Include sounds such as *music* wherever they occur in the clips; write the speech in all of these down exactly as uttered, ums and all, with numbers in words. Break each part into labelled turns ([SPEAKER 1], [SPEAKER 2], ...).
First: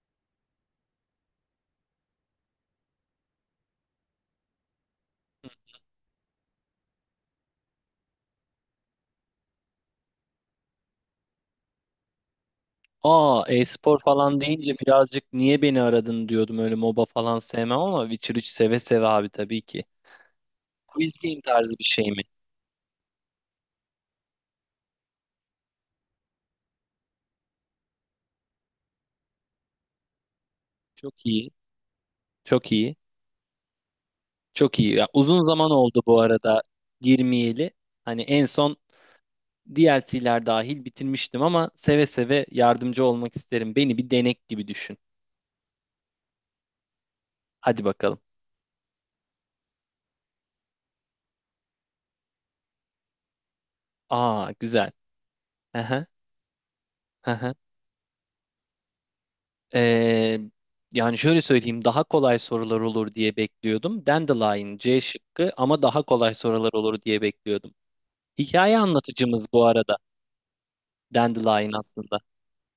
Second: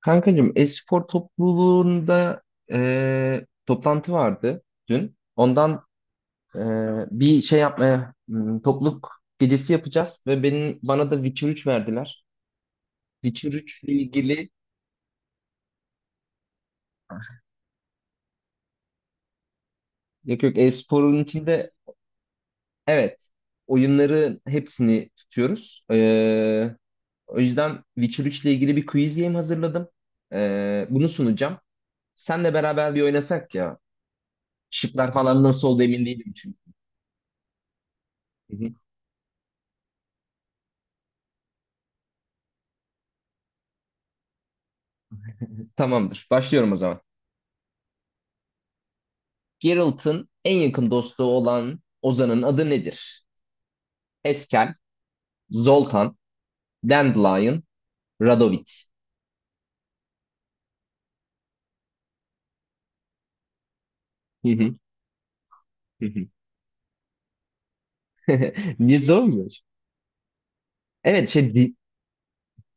[SPEAKER 1] Kankacığım, e-spor topluluğunda e, toplantı vardı dün. Ondan e, bir şey yapmaya hmm, topluluk gecesi yapacağız ve benim bana da Witcher üç verdiler.
[SPEAKER 2] Aa,
[SPEAKER 1] Witcher üç ile
[SPEAKER 2] e-spor falan
[SPEAKER 1] ilgili,
[SPEAKER 2] deyince birazcık niye beni aradın diyordum. Öyle MOBA falan sevmem ama Witcher üç seve seve abi tabii ki.
[SPEAKER 1] yok yok,
[SPEAKER 2] Quiz
[SPEAKER 1] e-sporun
[SPEAKER 2] game
[SPEAKER 1] içinde,
[SPEAKER 2] tarzı bir şey mi?
[SPEAKER 1] evet, oyunların hepsini tutuyoruz. E, o yüzden Witcher üç ile ilgili bir quiz game hazırladım. E, bunu
[SPEAKER 2] Çok iyi.
[SPEAKER 1] sunacağım. Senle
[SPEAKER 2] Çok
[SPEAKER 1] beraber
[SPEAKER 2] iyi.
[SPEAKER 1] bir oynasak ya.
[SPEAKER 2] Çok iyi. Ya,
[SPEAKER 1] Şıklar
[SPEAKER 2] uzun
[SPEAKER 1] falan nasıl
[SPEAKER 2] zaman
[SPEAKER 1] oldu
[SPEAKER 2] oldu
[SPEAKER 1] emin
[SPEAKER 2] bu
[SPEAKER 1] değilim çünkü.
[SPEAKER 2] arada girmeyeli. Hani en
[SPEAKER 1] Hı hı.
[SPEAKER 2] son D L C'ler dahil bitirmiştim ama seve seve yardımcı olmak isterim. Beni bir denek gibi düşün.
[SPEAKER 1] Tamamdır. Başlıyorum o zaman.
[SPEAKER 2] Hadi bakalım.
[SPEAKER 1] Geralt'ın en yakın dostu olan Ozan'ın adı nedir?
[SPEAKER 2] Aa,
[SPEAKER 1] Eskel,
[SPEAKER 2] güzel. Hı hı,
[SPEAKER 1] Zoltan,
[SPEAKER 2] hı hı.
[SPEAKER 1] Dandelion, Radovid.
[SPEAKER 2] Ee, Yani şöyle söyleyeyim, daha kolay sorular olur diye bekliyordum.
[SPEAKER 1] Hı hı,
[SPEAKER 2] Dandelion C şıkkı, ama daha
[SPEAKER 1] hı hı.
[SPEAKER 2] kolay sorular olur diye bekliyordum.
[SPEAKER 1] *laughs*
[SPEAKER 2] Hikaye
[SPEAKER 1] Niye
[SPEAKER 2] anlatıcımız
[SPEAKER 1] sormuyorsun?
[SPEAKER 2] bu arada
[SPEAKER 1] Evet, şey
[SPEAKER 2] Dandelion
[SPEAKER 1] di-
[SPEAKER 2] aslında.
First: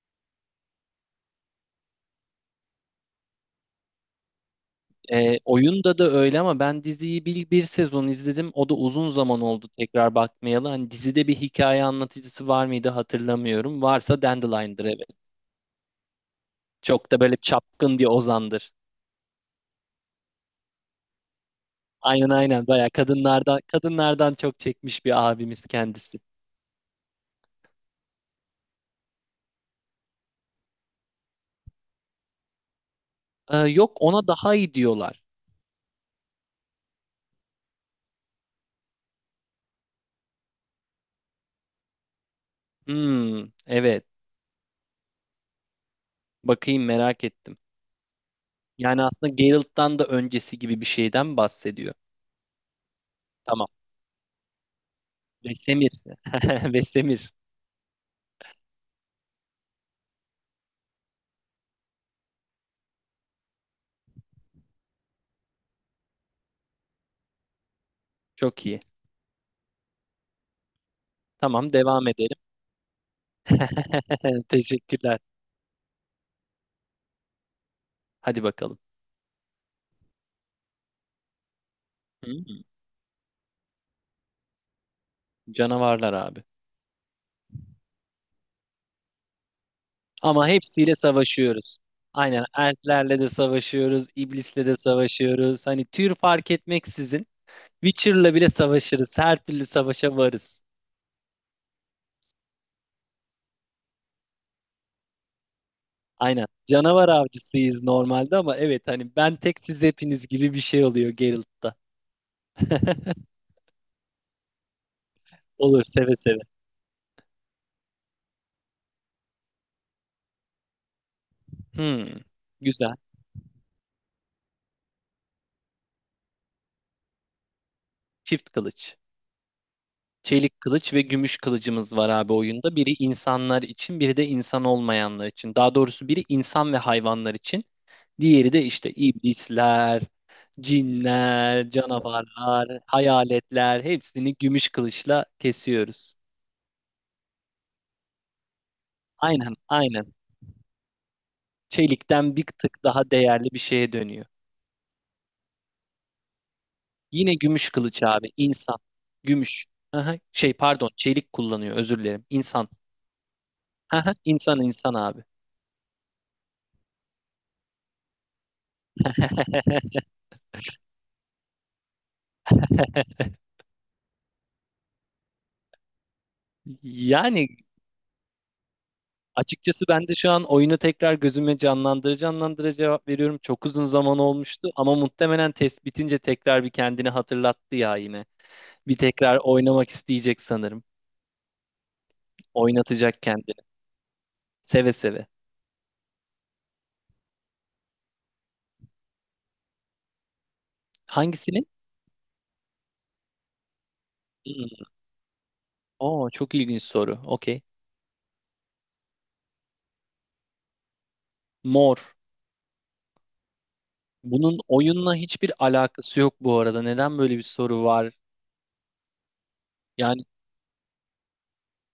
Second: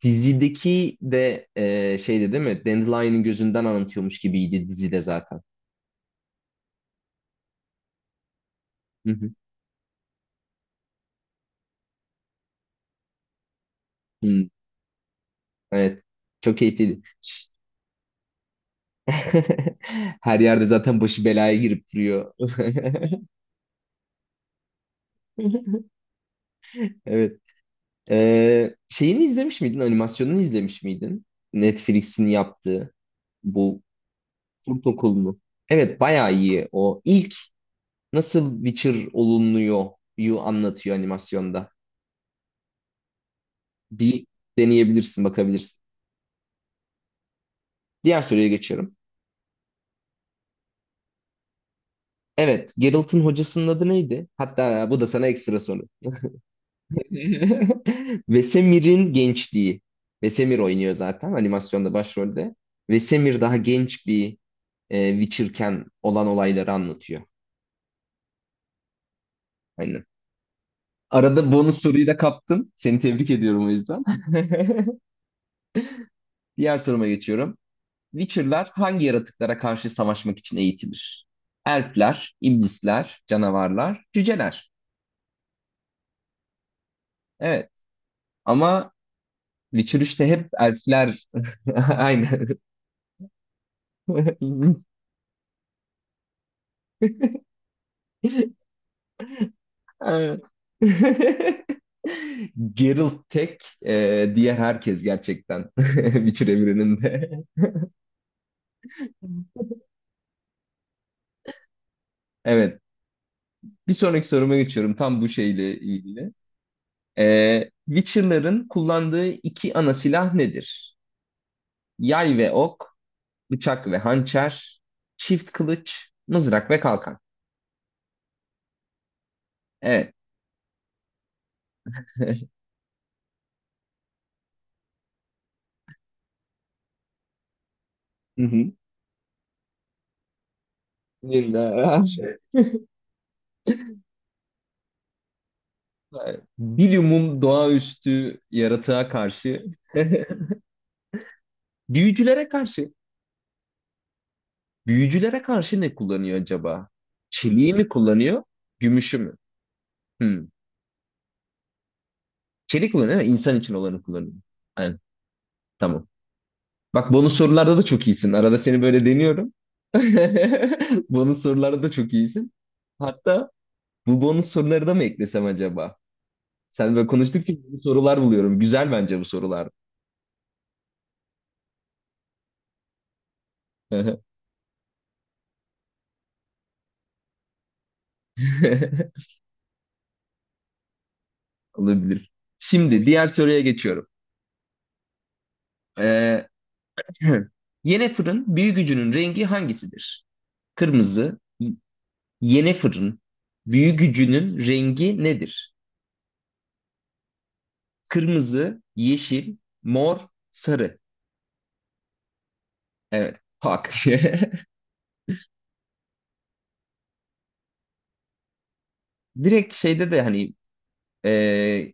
[SPEAKER 1] dizideki de e, şeydi değil mi? Dandelion'ın gözünden anlatıyormuş gibiydi dizide
[SPEAKER 2] Ee,
[SPEAKER 1] zaten.
[SPEAKER 2] oyunda da öyle, ama ben diziyi bir, bir sezon izledim. O da uzun
[SPEAKER 1] Hı hı.
[SPEAKER 2] zaman oldu tekrar bakmayalı. Hani dizide bir hikaye anlatıcısı var mıydı hatırlamıyorum. Varsa
[SPEAKER 1] Hmm,
[SPEAKER 2] Dandelion'dır, evet.
[SPEAKER 1] evet. Çok keyifliydi.
[SPEAKER 2] Çok da böyle
[SPEAKER 1] Ş-
[SPEAKER 2] çapkın bir ozandır.
[SPEAKER 1] *laughs* Her yerde zaten başı belaya girip
[SPEAKER 2] Aynen
[SPEAKER 1] duruyor.
[SPEAKER 2] aynen,
[SPEAKER 1] *laughs*
[SPEAKER 2] bayağı kadınlardan kadınlardan çok çekmiş bir abimiz kendisi.
[SPEAKER 1] Evet. Ee, şeyini izlemiş miydin? Animasyonunu izlemiş miydin? Netflix'in yaptığı
[SPEAKER 2] Ee,
[SPEAKER 1] bu
[SPEAKER 2] yok, ona daha iyi
[SPEAKER 1] kurt
[SPEAKER 2] diyorlar.
[SPEAKER 1] okulunu. Evet, bayağı iyi o. İlk nasıl Witcher olunuyor yu anlatıyor animasyonda.
[SPEAKER 2] Hmm, evet.
[SPEAKER 1] Bir deneyebilirsin, bakabilirsin.
[SPEAKER 2] Bakayım, merak ettim.
[SPEAKER 1] Diğer soruya geçiyorum.
[SPEAKER 2] Yani aslında Geralt'tan da öncesi gibi bir şeyden bahsediyor.
[SPEAKER 1] Evet, Geralt'ın hocasının
[SPEAKER 2] Tamam.
[SPEAKER 1] adı neydi? Hatta bu da sana ekstra soru.
[SPEAKER 2] Vesemir. *laughs* Vesemir.
[SPEAKER 1] *laughs* Vesemir'in gençliği. Vesemir oynuyor zaten animasyonda başrolde. Vesemir daha genç bir e, Witcher'ken olan olayları anlatıyor.
[SPEAKER 2] Çok iyi.
[SPEAKER 1] Aynen. Arada
[SPEAKER 2] Tamam,
[SPEAKER 1] bonus soruyu
[SPEAKER 2] devam
[SPEAKER 1] da
[SPEAKER 2] edelim.
[SPEAKER 1] kaptın. Seni tebrik ediyorum o yüzden.
[SPEAKER 2] *laughs*
[SPEAKER 1] *laughs*
[SPEAKER 2] Teşekkürler.
[SPEAKER 1] Diğer soruma geçiyorum.
[SPEAKER 2] Hadi
[SPEAKER 1] Witcher'lar
[SPEAKER 2] bakalım.
[SPEAKER 1] hangi yaratıklara karşı savaşmak için eğitilir? Elfler,
[SPEAKER 2] Hmm,
[SPEAKER 1] iblisler, canavarlar, cüceler.
[SPEAKER 2] canavarlar abi.
[SPEAKER 1] Evet. Ama Witcher üçte
[SPEAKER 2] Ama
[SPEAKER 1] hep
[SPEAKER 2] hepsiyle
[SPEAKER 1] elfler.
[SPEAKER 2] savaşıyoruz.
[SPEAKER 1] *laughs*
[SPEAKER 2] Aynen,
[SPEAKER 1] Aynen.
[SPEAKER 2] elflerle de savaşıyoruz, iblisle de savaşıyoruz. Hani tür fark etmeksizin Witcher'la bile savaşırız. Her türlü savaşa varız.
[SPEAKER 1] *laughs* Geralt tek, e, diğer herkes gerçekten *laughs*
[SPEAKER 2] Aynen.
[SPEAKER 1] Witcher
[SPEAKER 2] Canavar
[SPEAKER 1] evreninde.
[SPEAKER 2] avcısıyız normalde, ama evet, hani ben tek, siz hepiniz gibi bir şey oluyor Geralt'ta.
[SPEAKER 1] Evet.
[SPEAKER 2] *laughs*
[SPEAKER 1] Bir sonraki soruma geçiyorum. Tam bu şeyle
[SPEAKER 2] Olur, seve
[SPEAKER 1] ilgili.
[SPEAKER 2] seve.
[SPEAKER 1] Ee, Witcher'ların kullandığı iki ana silah nedir?
[SPEAKER 2] Hmm,
[SPEAKER 1] Yay ve
[SPEAKER 2] güzel.
[SPEAKER 1] ok, bıçak ve hançer, çift kılıç, mızrak ve kalkan.
[SPEAKER 2] Çift kılıç.
[SPEAKER 1] Evet.
[SPEAKER 2] Çelik kılıç ve gümüş kılıcımız var abi oyunda. Biri insanlar için, biri de insan olmayanlar için. Daha doğrusu biri insan ve hayvanlar için.
[SPEAKER 1] Hı
[SPEAKER 2] Diğeri de
[SPEAKER 1] hı.
[SPEAKER 2] işte iblisler,
[SPEAKER 1] Yine
[SPEAKER 2] cinler,
[SPEAKER 1] her şey.
[SPEAKER 2] canavarlar, hayaletler, hepsini gümüş kılıçla kesiyoruz.
[SPEAKER 1] Evet. Bilumum doğaüstü yaratığa
[SPEAKER 2] Aynen,
[SPEAKER 1] karşı.
[SPEAKER 2] aynen.
[SPEAKER 1] *laughs*
[SPEAKER 2] Çelikten bir
[SPEAKER 1] Büyücülere
[SPEAKER 2] tık
[SPEAKER 1] karşı.
[SPEAKER 2] daha değerli bir şeye dönüyor.
[SPEAKER 1] Büyücülere karşı ne kullanıyor acaba?
[SPEAKER 2] Yine gümüş
[SPEAKER 1] Çeliği mi
[SPEAKER 2] kılıç abi.
[SPEAKER 1] kullanıyor?
[SPEAKER 2] İnsan.
[SPEAKER 1] Gümüşü mü?
[SPEAKER 2] Gümüş. Aha,
[SPEAKER 1] Hmm.
[SPEAKER 2] şey pardon, çelik kullanıyor, özür dilerim. İnsan.
[SPEAKER 1] Çelik kullanıyor değil mi? İnsan için olanı
[SPEAKER 2] Aha,
[SPEAKER 1] kullanıyor.
[SPEAKER 2] insan insan
[SPEAKER 1] Aynen.
[SPEAKER 2] abi.
[SPEAKER 1] Tamam. Bak, bonus sorularda da çok iyisin. Arada seni böyle deniyorum.
[SPEAKER 2] *laughs*
[SPEAKER 1] *laughs* Bonus sorularda da çok iyisin. Hatta bu bonus soruları da mı eklesem acaba? Sen böyle
[SPEAKER 2] Yani
[SPEAKER 1] konuştukça yeni sorular buluyorum. Güzel bence bu sorular.
[SPEAKER 2] açıkçası ben de şu an oyunu tekrar gözüme canlandırıcı canlandıra cevap veriyorum. Çok uzun zaman
[SPEAKER 1] *laughs*
[SPEAKER 2] olmuştu, ama muhtemelen test bitince tekrar bir kendini hatırlattı ya yine. Bir tekrar oynamak isteyecek sanırım.
[SPEAKER 1] Olabilir. Şimdi
[SPEAKER 2] Oynatacak
[SPEAKER 1] diğer soruya
[SPEAKER 2] kendini.
[SPEAKER 1] geçiyorum.
[SPEAKER 2] Seve seve.
[SPEAKER 1] Ee, *clears throat* Yene fırın gücünün rengi hangisidir? Kırmızı.
[SPEAKER 2] Hangisinin?
[SPEAKER 1] Yene fırın gücünün
[SPEAKER 2] Hmm.
[SPEAKER 1] rengi nedir?
[SPEAKER 2] Oo, çok ilginç soru. Okey.
[SPEAKER 1] Kırmızı, yeşil, mor, sarı.
[SPEAKER 2] Mor.
[SPEAKER 1] Evet. Hak.
[SPEAKER 2] Bunun oyunla hiçbir alakası yok bu arada. Neden böyle bir soru var?
[SPEAKER 1] *laughs* Direkt şeyde de
[SPEAKER 2] Yani
[SPEAKER 1] hani e,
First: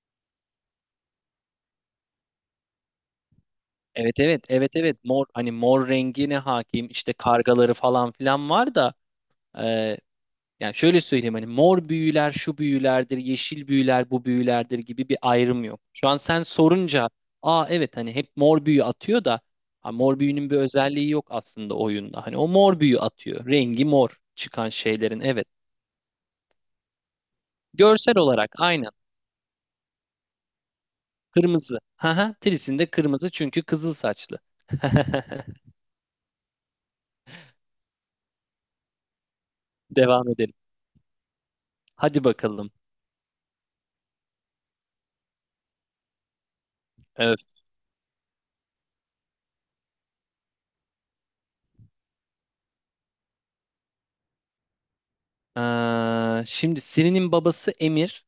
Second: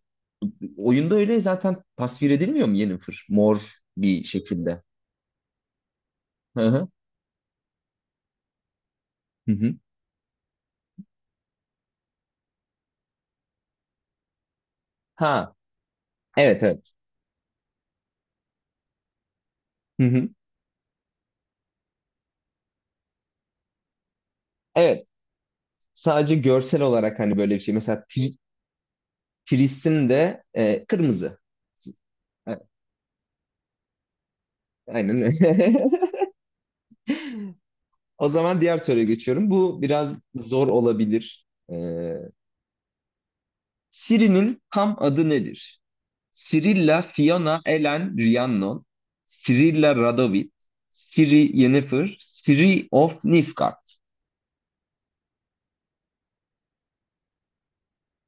[SPEAKER 1] oyunda öyle zaten tasvir edilmiyor mu Yennefer? Mor
[SPEAKER 2] evet
[SPEAKER 1] bir
[SPEAKER 2] evet evet
[SPEAKER 1] şekilde.
[SPEAKER 2] evet, mor, hani mor rengine
[SPEAKER 1] Hı hı.
[SPEAKER 2] hakim, işte kargaları falan filan var da,
[SPEAKER 1] Hı hı.
[SPEAKER 2] e, yani şöyle söyleyeyim, hani mor büyüler şu büyülerdir, yeşil büyüler bu büyülerdir gibi bir
[SPEAKER 1] Ha.
[SPEAKER 2] ayrım yok. Şu an sen
[SPEAKER 1] Evet, evet.
[SPEAKER 2] sorunca aa evet, hani hep mor büyü atıyor da, ha,
[SPEAKER 1] Hı
[SPEAKER 2] mor
[SPEAKER 1] hı.
[SPEAKER 2] büyünün bir özelliği yok aslında oyunda. Hani o mor büyü atıyor, rengi mor çıkan
[SPEAKER 1] Evet.
[SPEAKER 2] şeylerin, evet
[SPEAKER 1] Sadece görsel olarak hani böyle bir şey. Mesela
[SPEAKER 2] görsel
[SPEAKER 1] tri-
[SPEAKER 2] olarak aynı.
[SPEAKER 1] Tris'in de e, kırmızı.
[SPEAKER 2] Kırmızı. Haha,
[SPEAKER 1] A-
[SPEAKER 2] Tris'in de kırmızı çünkü kızıl saçlı.
[SPEAKER 1] Aynen
[SPEAKER 2] *laughs*
[SPEAKER 1] öyle. *laughs* O zaman diğer soruya geçiyorum. Bu biraz
[SPEAKER 2] Devam edelim.
[SPEAKER 1] zor olabilir. E,
[SPEAKER 2] Hadi bakalım.
[SPEAKER 1] Siri'nin tam adı nedir? Cirilla
[SPEAKER 2] Evet.
[SPEAKER 1] Fiona Ellen Rhiannon. Cirilla Radovid. Ciri Yennefer. Ciri of Nifgard.
[SPEAKER 2] Ee, şimdi Siri'nin babası Emir.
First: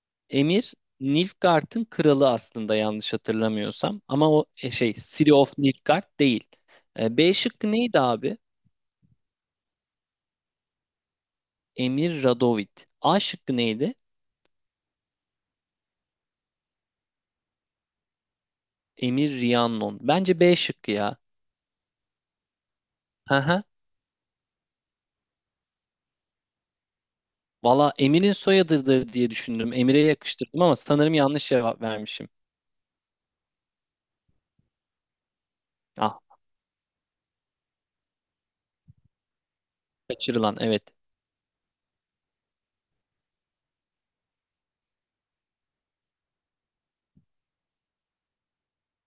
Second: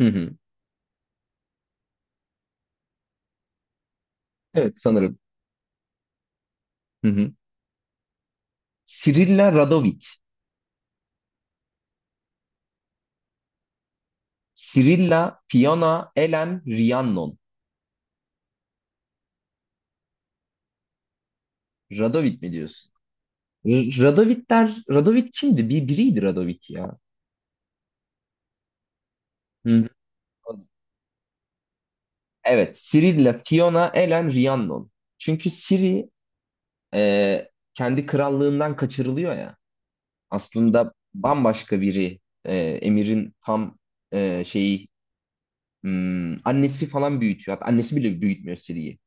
[SPEAKER 1] Hı hı.
[SPEAKER 2] Emir Nilfgaard'ın kralı aslında, yanlış hatırlamıyorsam. Ama o e,
[SPEAKER 1] Evet,
[SPEAKER 2] şey,
[SPEAKER 1] sanırım.
[SPEAKER 2] Siri of Nilfgaard değil.
[SPEAKER 1] Hı
[SPEAKER 2] Ee,
[SPEAKER 1] hı.
[SPEAKER 2] B şıkkı neydi abi?
[SPEAKER 1] Cirilla Radovid.
[SPEAKER 2] Emir Radovid. A şıkkı neydi?
[SPEAKER 1] Cirilla Fiona Ellen Rhiannon.
[SPEAKER 2] Emir Rhiannon. Bence B şıkkı ya.
[SPEAKER 1] Radovid mi diyorsun?
[SPEAKER 2] Haha.
[SPEAKER 1] Radovitler, Radovit kimdi? Bir biriydi Radovit ya.
[SPEAKER 2] Valla Emir'in soyadıdır diye düşündüm.
[SPEAKER 1] Hı.
[SPEAKER 2] Emir'e yakıştırdım, ama sanırım yanlış cevap vermişim.
[SPEAKER 1] Evet, Ciri'yle Fiona, Elen, Rhiannon. Çünkü Ciri
[SPEAKER 2] Ah,
[SPEAKER 1] e, kendi krallığından kaçırılıyor ya.
[SPEAKER 2] kaçırılan, evet.
[SPEAKER 1] Aslında bambaşka biri. E, Emir'in tam e, şeyi, hmm, annesi falan büyütüyor. Hatta annesi bile büyütmüyor Ciri'yi.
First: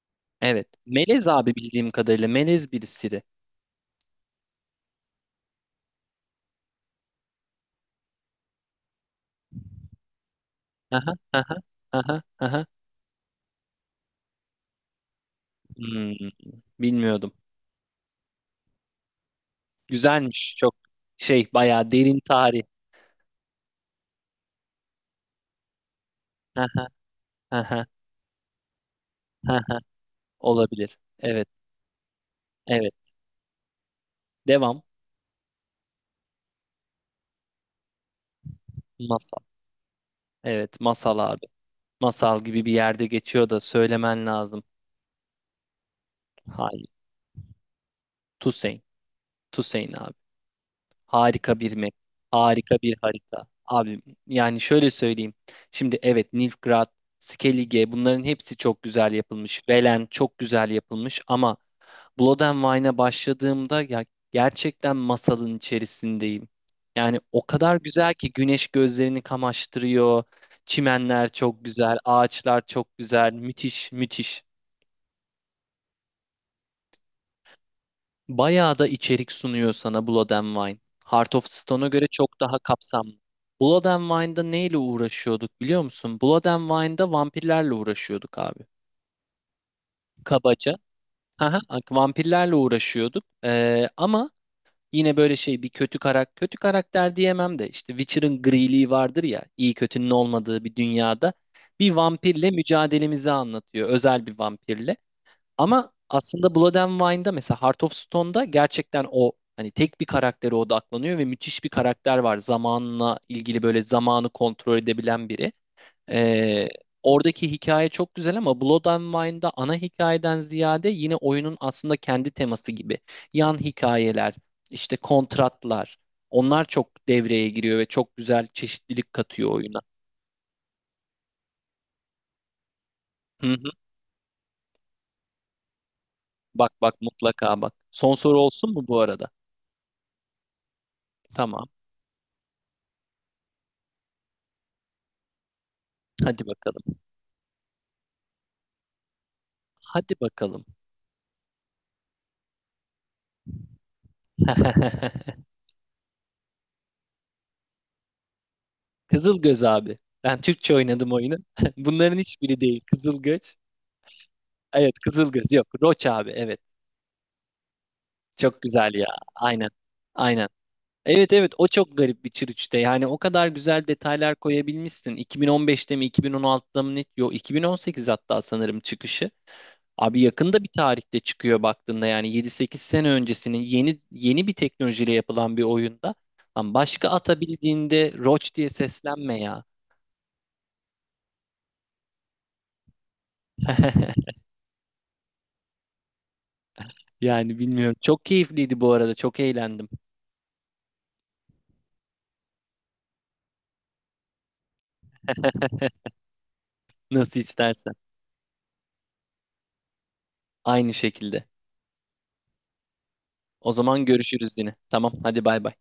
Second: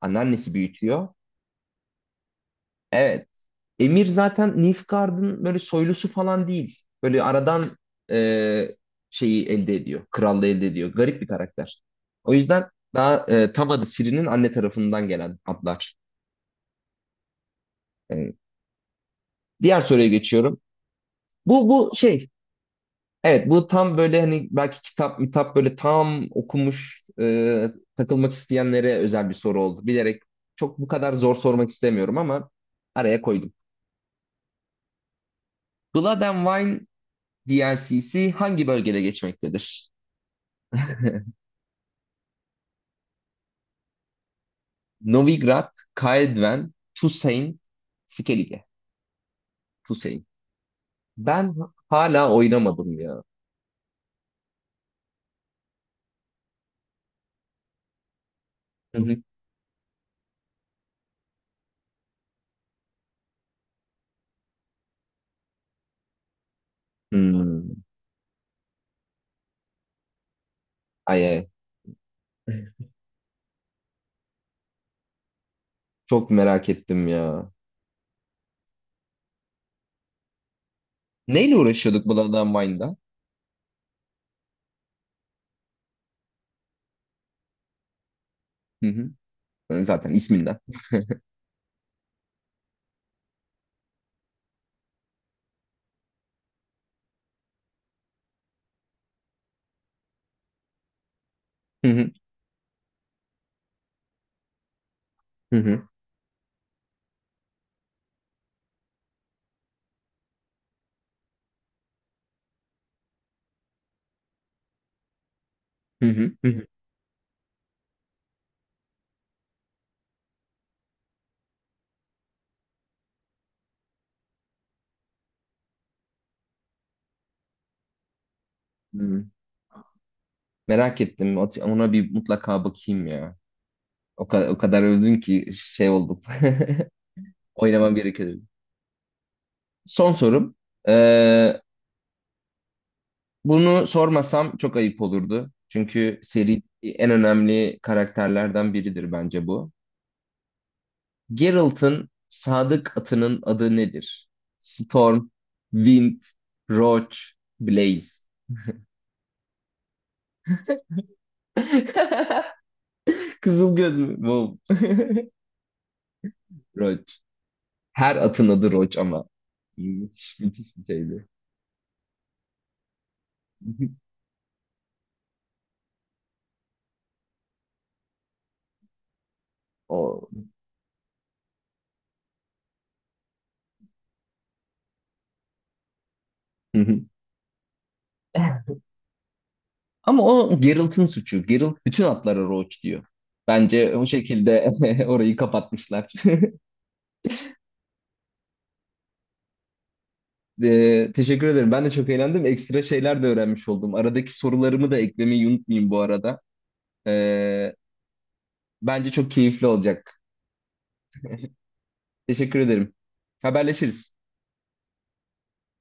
[SPEAKER 1] Anneannesi
[SPEAKER 2] Evet.
[SPEAKER 1] büyütüyor.
[SPEAKER 2] Melez abi, bildiğim kadarıyla. Melez birisiri.
[SPEAKER 1] Evet. Emir zaten Nilfgaard'ın böyle soylusu falan değil. Böyle aradan e, şeyi elde ediyor. Krallığı elde ediyor.
[SPEAKER 2] Aha,
[SPEAKER 1] Garip bir
[SPEAKER 2] aha,
[SPEAKER 1] karakter.
[SPEAKER 2] aha,
[SPEAKER 1] O
[SPEAKER 2] aha.
[SPEAKER 1] yüzden daha e, tam adı Ciri'nin anne tarafından gelen adlar.
[SPEAKER 2] Hmm, bilmiyordum.
[SPEAKER 1] E, Diğer soruya
[SPEAKER 2] Güzelmiş.
[SPEAKER 1] geçiyorum.
[SPEAKER 2] Çok şey,
[SPEAKER 1] Bu bu
[SPEAKER 2] bayağı derin
[SPEAKER 1] şey.
[SPEAKER 2] tarih.
[SPEAKER 1] Evet, bu tam böyle hani belki kitap mitap böyle tam
[SPEAKER 2] Aha,
[SPEAKER 1] okumuş, e,
[SPEAKER 2] aha,
[SPEAKER 1] takılmak isteyenlere özel bir soru
[SPEAKER 2] aha.
[SPEAKER 1] oldu. Bilerek çok bu
[SPEAKER 2] Olabilir.
[SPEAKER 1] kadar zor
[SPEAKER 2] Evet.
[SPEAKER 1] sormak istemiyorum ama
[SPEAKER 2] Evet.
[SPEAKER 1] araya koydum.
[SPEAKER 2] Devam.
[SPEAKER 1] Blood and Wine D L C'si hangi bölgede
[SPEAKER 2] Masal.
[SPEAKER 1] geçmektedir?
[SPEAKER 2] Evet.
[SPEAKER 1] *laughs*
[SPEAKER 2] Masal abi. Masal gibi bir yerde geçiyor da söylemen lazım.
[SPEAKER 1] Novigrad, Kael'Dven,
[SPEAKER 2] Hayır.
[SPEAKER 1] Tusain, Skellige.
[SPEAKER 2] Tusein. Tusein abi.
[SPEAKER 1] Tusain. Ben
[SPEAKER 2] Harika bir map.
[SPEAKER 1] hala
[SPEAKER 2] Harika bir
[SPEAKER 1] oynamadım ya.
[SPEAKER 2] harita. Abi yani şöyle söyleyeyim. Şimdi evet Nilfgaard, Skellige, bunların hepsi çok
[SPEAKER 1] Hı
[SPEAKER 2] güzel
[SPEAKER 1] hı.
[SPEAKER 2] yapılmış. Velen çok güzel yapılmış, ama Blood and Wine'a başladığımda ya, gerçekten masalın içerisindeyim. Yani o kadar
[SPEAKER 1] Hmm.
[SPEAKER 2] güzel ki güneş gözlerini kamaştırıyor.
[SPEAKER 1] Ay
[SPEAKER 2] Çimenler
[SPEAKER 1] ay.
[SPEAKER 2] çok güzel, ağaçlar çok güzel. Müthiş, müthiş.
[SPEAKER 1] Çok merak ettim ya.
[SPEAKER 2] Bayağı da içerik sunuyor sana Blood and Wine. Heart of
[SPEAKER 1] Neyle
[SPEAKER 2] Stone'a
[SPEAKER 1] uğraşıyorduk
[SPEAKER 2] göre
[SPEAKER 1] Blood
[SPEAKER 2] çok
[SPEAKER 1] and.
[SPEAKER 2] daha kapsamlı. Blood and Wine'da neyle uğraşıyorduk biliyor musun? Blood and Wine'da vampirlerle uğraşıyorduk abi.
[SPEAKER 1] Hı hı. Yani zaten isminden.
[SPEAKER 2] Kabaca. Aha, vampirlerle uğraşıyorduk. Ee, ama yine böyle şey, bir kötü karakter, kötü karakter diyemem de, işte Witcher'ın griliği vardır ya, iyi kötünün olmadığı bir dünyada
[SPEAKER 1] Hı
[SPEAKER 2] bir
[SPEAKER 1] hı.
[SPEAKER 2] vampirle mücadelemizi anlatıyor. Özel bir vampirle.
[SPEAKER 1] Hı hı.
[SPEAKER 2] Ama aslında Blood and Wine'da, mesela Heart of Stone'da gerçekten o hani tek bir karaktere odaklanıyor ve müthiş bir karakter var. Zamanla ilgili böyle zamanı kontrol edebilen biri.
[SPEAKER 1] Hı hı. Hı hı.
[SPEAKER 2] Ee, Oradaki hikaye çok güzel, ama Blood and Wine'da ana hikayeden ziyade yine oyunun aslında kendi teması gibi. Yan hikayeler, işte kontratlar, onlar çok devreye giriyor ve çok güzel çeşitlilik
[SPEAKER 1] Hı.
[SPEAKER 2] katıyor oyuna.
[SPEAKER 1] Merak ettim. Ona bir mutlaka bakayım ya.
[SPEAKER 2] Hı hı.
[SPEAKER 1] O kadar, o kadar övdün ki şey oldum.
[SPEAKER 2] Bak bak,
[SPEAKER 1] *laughs*
[SPEAKER 2] mutlaka bak.
[SPEAKER 1] Oynamam
[SPEAKER 2] Son
[SPEAKER 1] gerekiyor.
[SPEAKER 2] soru olsun mu bu arada?
[SPEAKER 1] Son sorum. Ee,
[SPEAKER 2] Tamam.
[SPEAKER 1] Bunu sormasam çok ayıp olurdu. Çünkü
[SPEAKER 2] Hadi
[SPEAKER 1] seri
[SPEAKER 2] bakalım.
[SPEAKER 1] en önemli karakterlerden biridir bence bu.
[SPEAKER 2] Hadi bakalım.
[SPEAKER 1] Geralt'ın sadık atının adı nedir? Storm,
[SPEAKER 2] *laughs*
[SPEAKER 1] Wind, Roach, Blaze.
[SPEAKER 2] Kızılgöz abi. Ben Türkçe oynadım oyunu. *laughs* Bunların hiçbiri değil.
[SPEAKER 1] *laughs*
[SPEAKER 2] Kızılgöz.
[SPEAKER 1] Kızıl göz mü? Wow.
[SPEAKER 2] Evet, Kızılgöz. Yok, Roç abi. Evet.
[SPEAKER 1] Roach. Her atın
[SPEAKER 2] Çok
[SPEAKER 1] adı
[SPEAKER 2] güzel
[SPEAKER 1] Roach
[SPEAKER 2] ya.
[SPEAKER 1] ama.
[SPEAKER 2] Aynen.
[SPEAKER 1] Müthiş,
[SPEAKER 2] Aynen.
[SPEAKER 1] müthiş bir şeydi.
[SPEAKER 2] Evet evet, o çok garip bir çürüçte. Yani o kadar güzel
[SPEAKER 1] *laughs*
[SPEAKER 2] detaylar koyabilmişsin. iki bin on beşte mi iki bin on altıda mı ne? Yok, iki bin on sekiz hatta sanırım çıkışı. Abi
[SPEAKER 1] O.
[SPEAKER 2] yakında bir tarihte çıkıyor baktığında, yani yedi sekiz sene öncesinin yeni yeni bir teknolojiyle yapılan bir oyunda. Lan
[SPEAKER 1] Hı hı.
[SPEAKER 2] başka atabildiğinde Roach diye
[SPEAKER 1] *laughs*
[SPEAKER 2] seslenme ya.
[SPEAKER 1] Ama o Geralt'ın suçu. Geralt bütün atlara Roach diyor. Bence o
[SPEAKER 2] *laughs*
[SPEAKER 1] şekilde *laughs* orayı kapatmışlar. *laughs*
[SPEAKER 2] Yani bilmiyorum. Çok keyifliydi bu arada. Çok eğlendim.
[SPEAKER 1] Ee, teşekkür ederim. Ben de çok eğlendim. Ekstra şeyler de öğrenmiş oldum. Aradaki sorularımı da eklemeyi unutmayayım
[SPEAKER 2] *laughs*
[SPEAKER 1] bu arada.
[SPEAKER 2] Nasıl
[SPEAKER 1] Ee,
[SPEAKER 2] istersen.
[SPEAKER 1] Bence çok keyifli olacak.
[SPEAKER 2] Aynı şekilde.
[SPEAKER 1] Teşekkür ederim.
[SPEAKER 2] O zaman
[SPEAKER 1] Haberleşiriz.
[SPEAKER 2] görüşürüz yine. Tamam, hadi bay bay.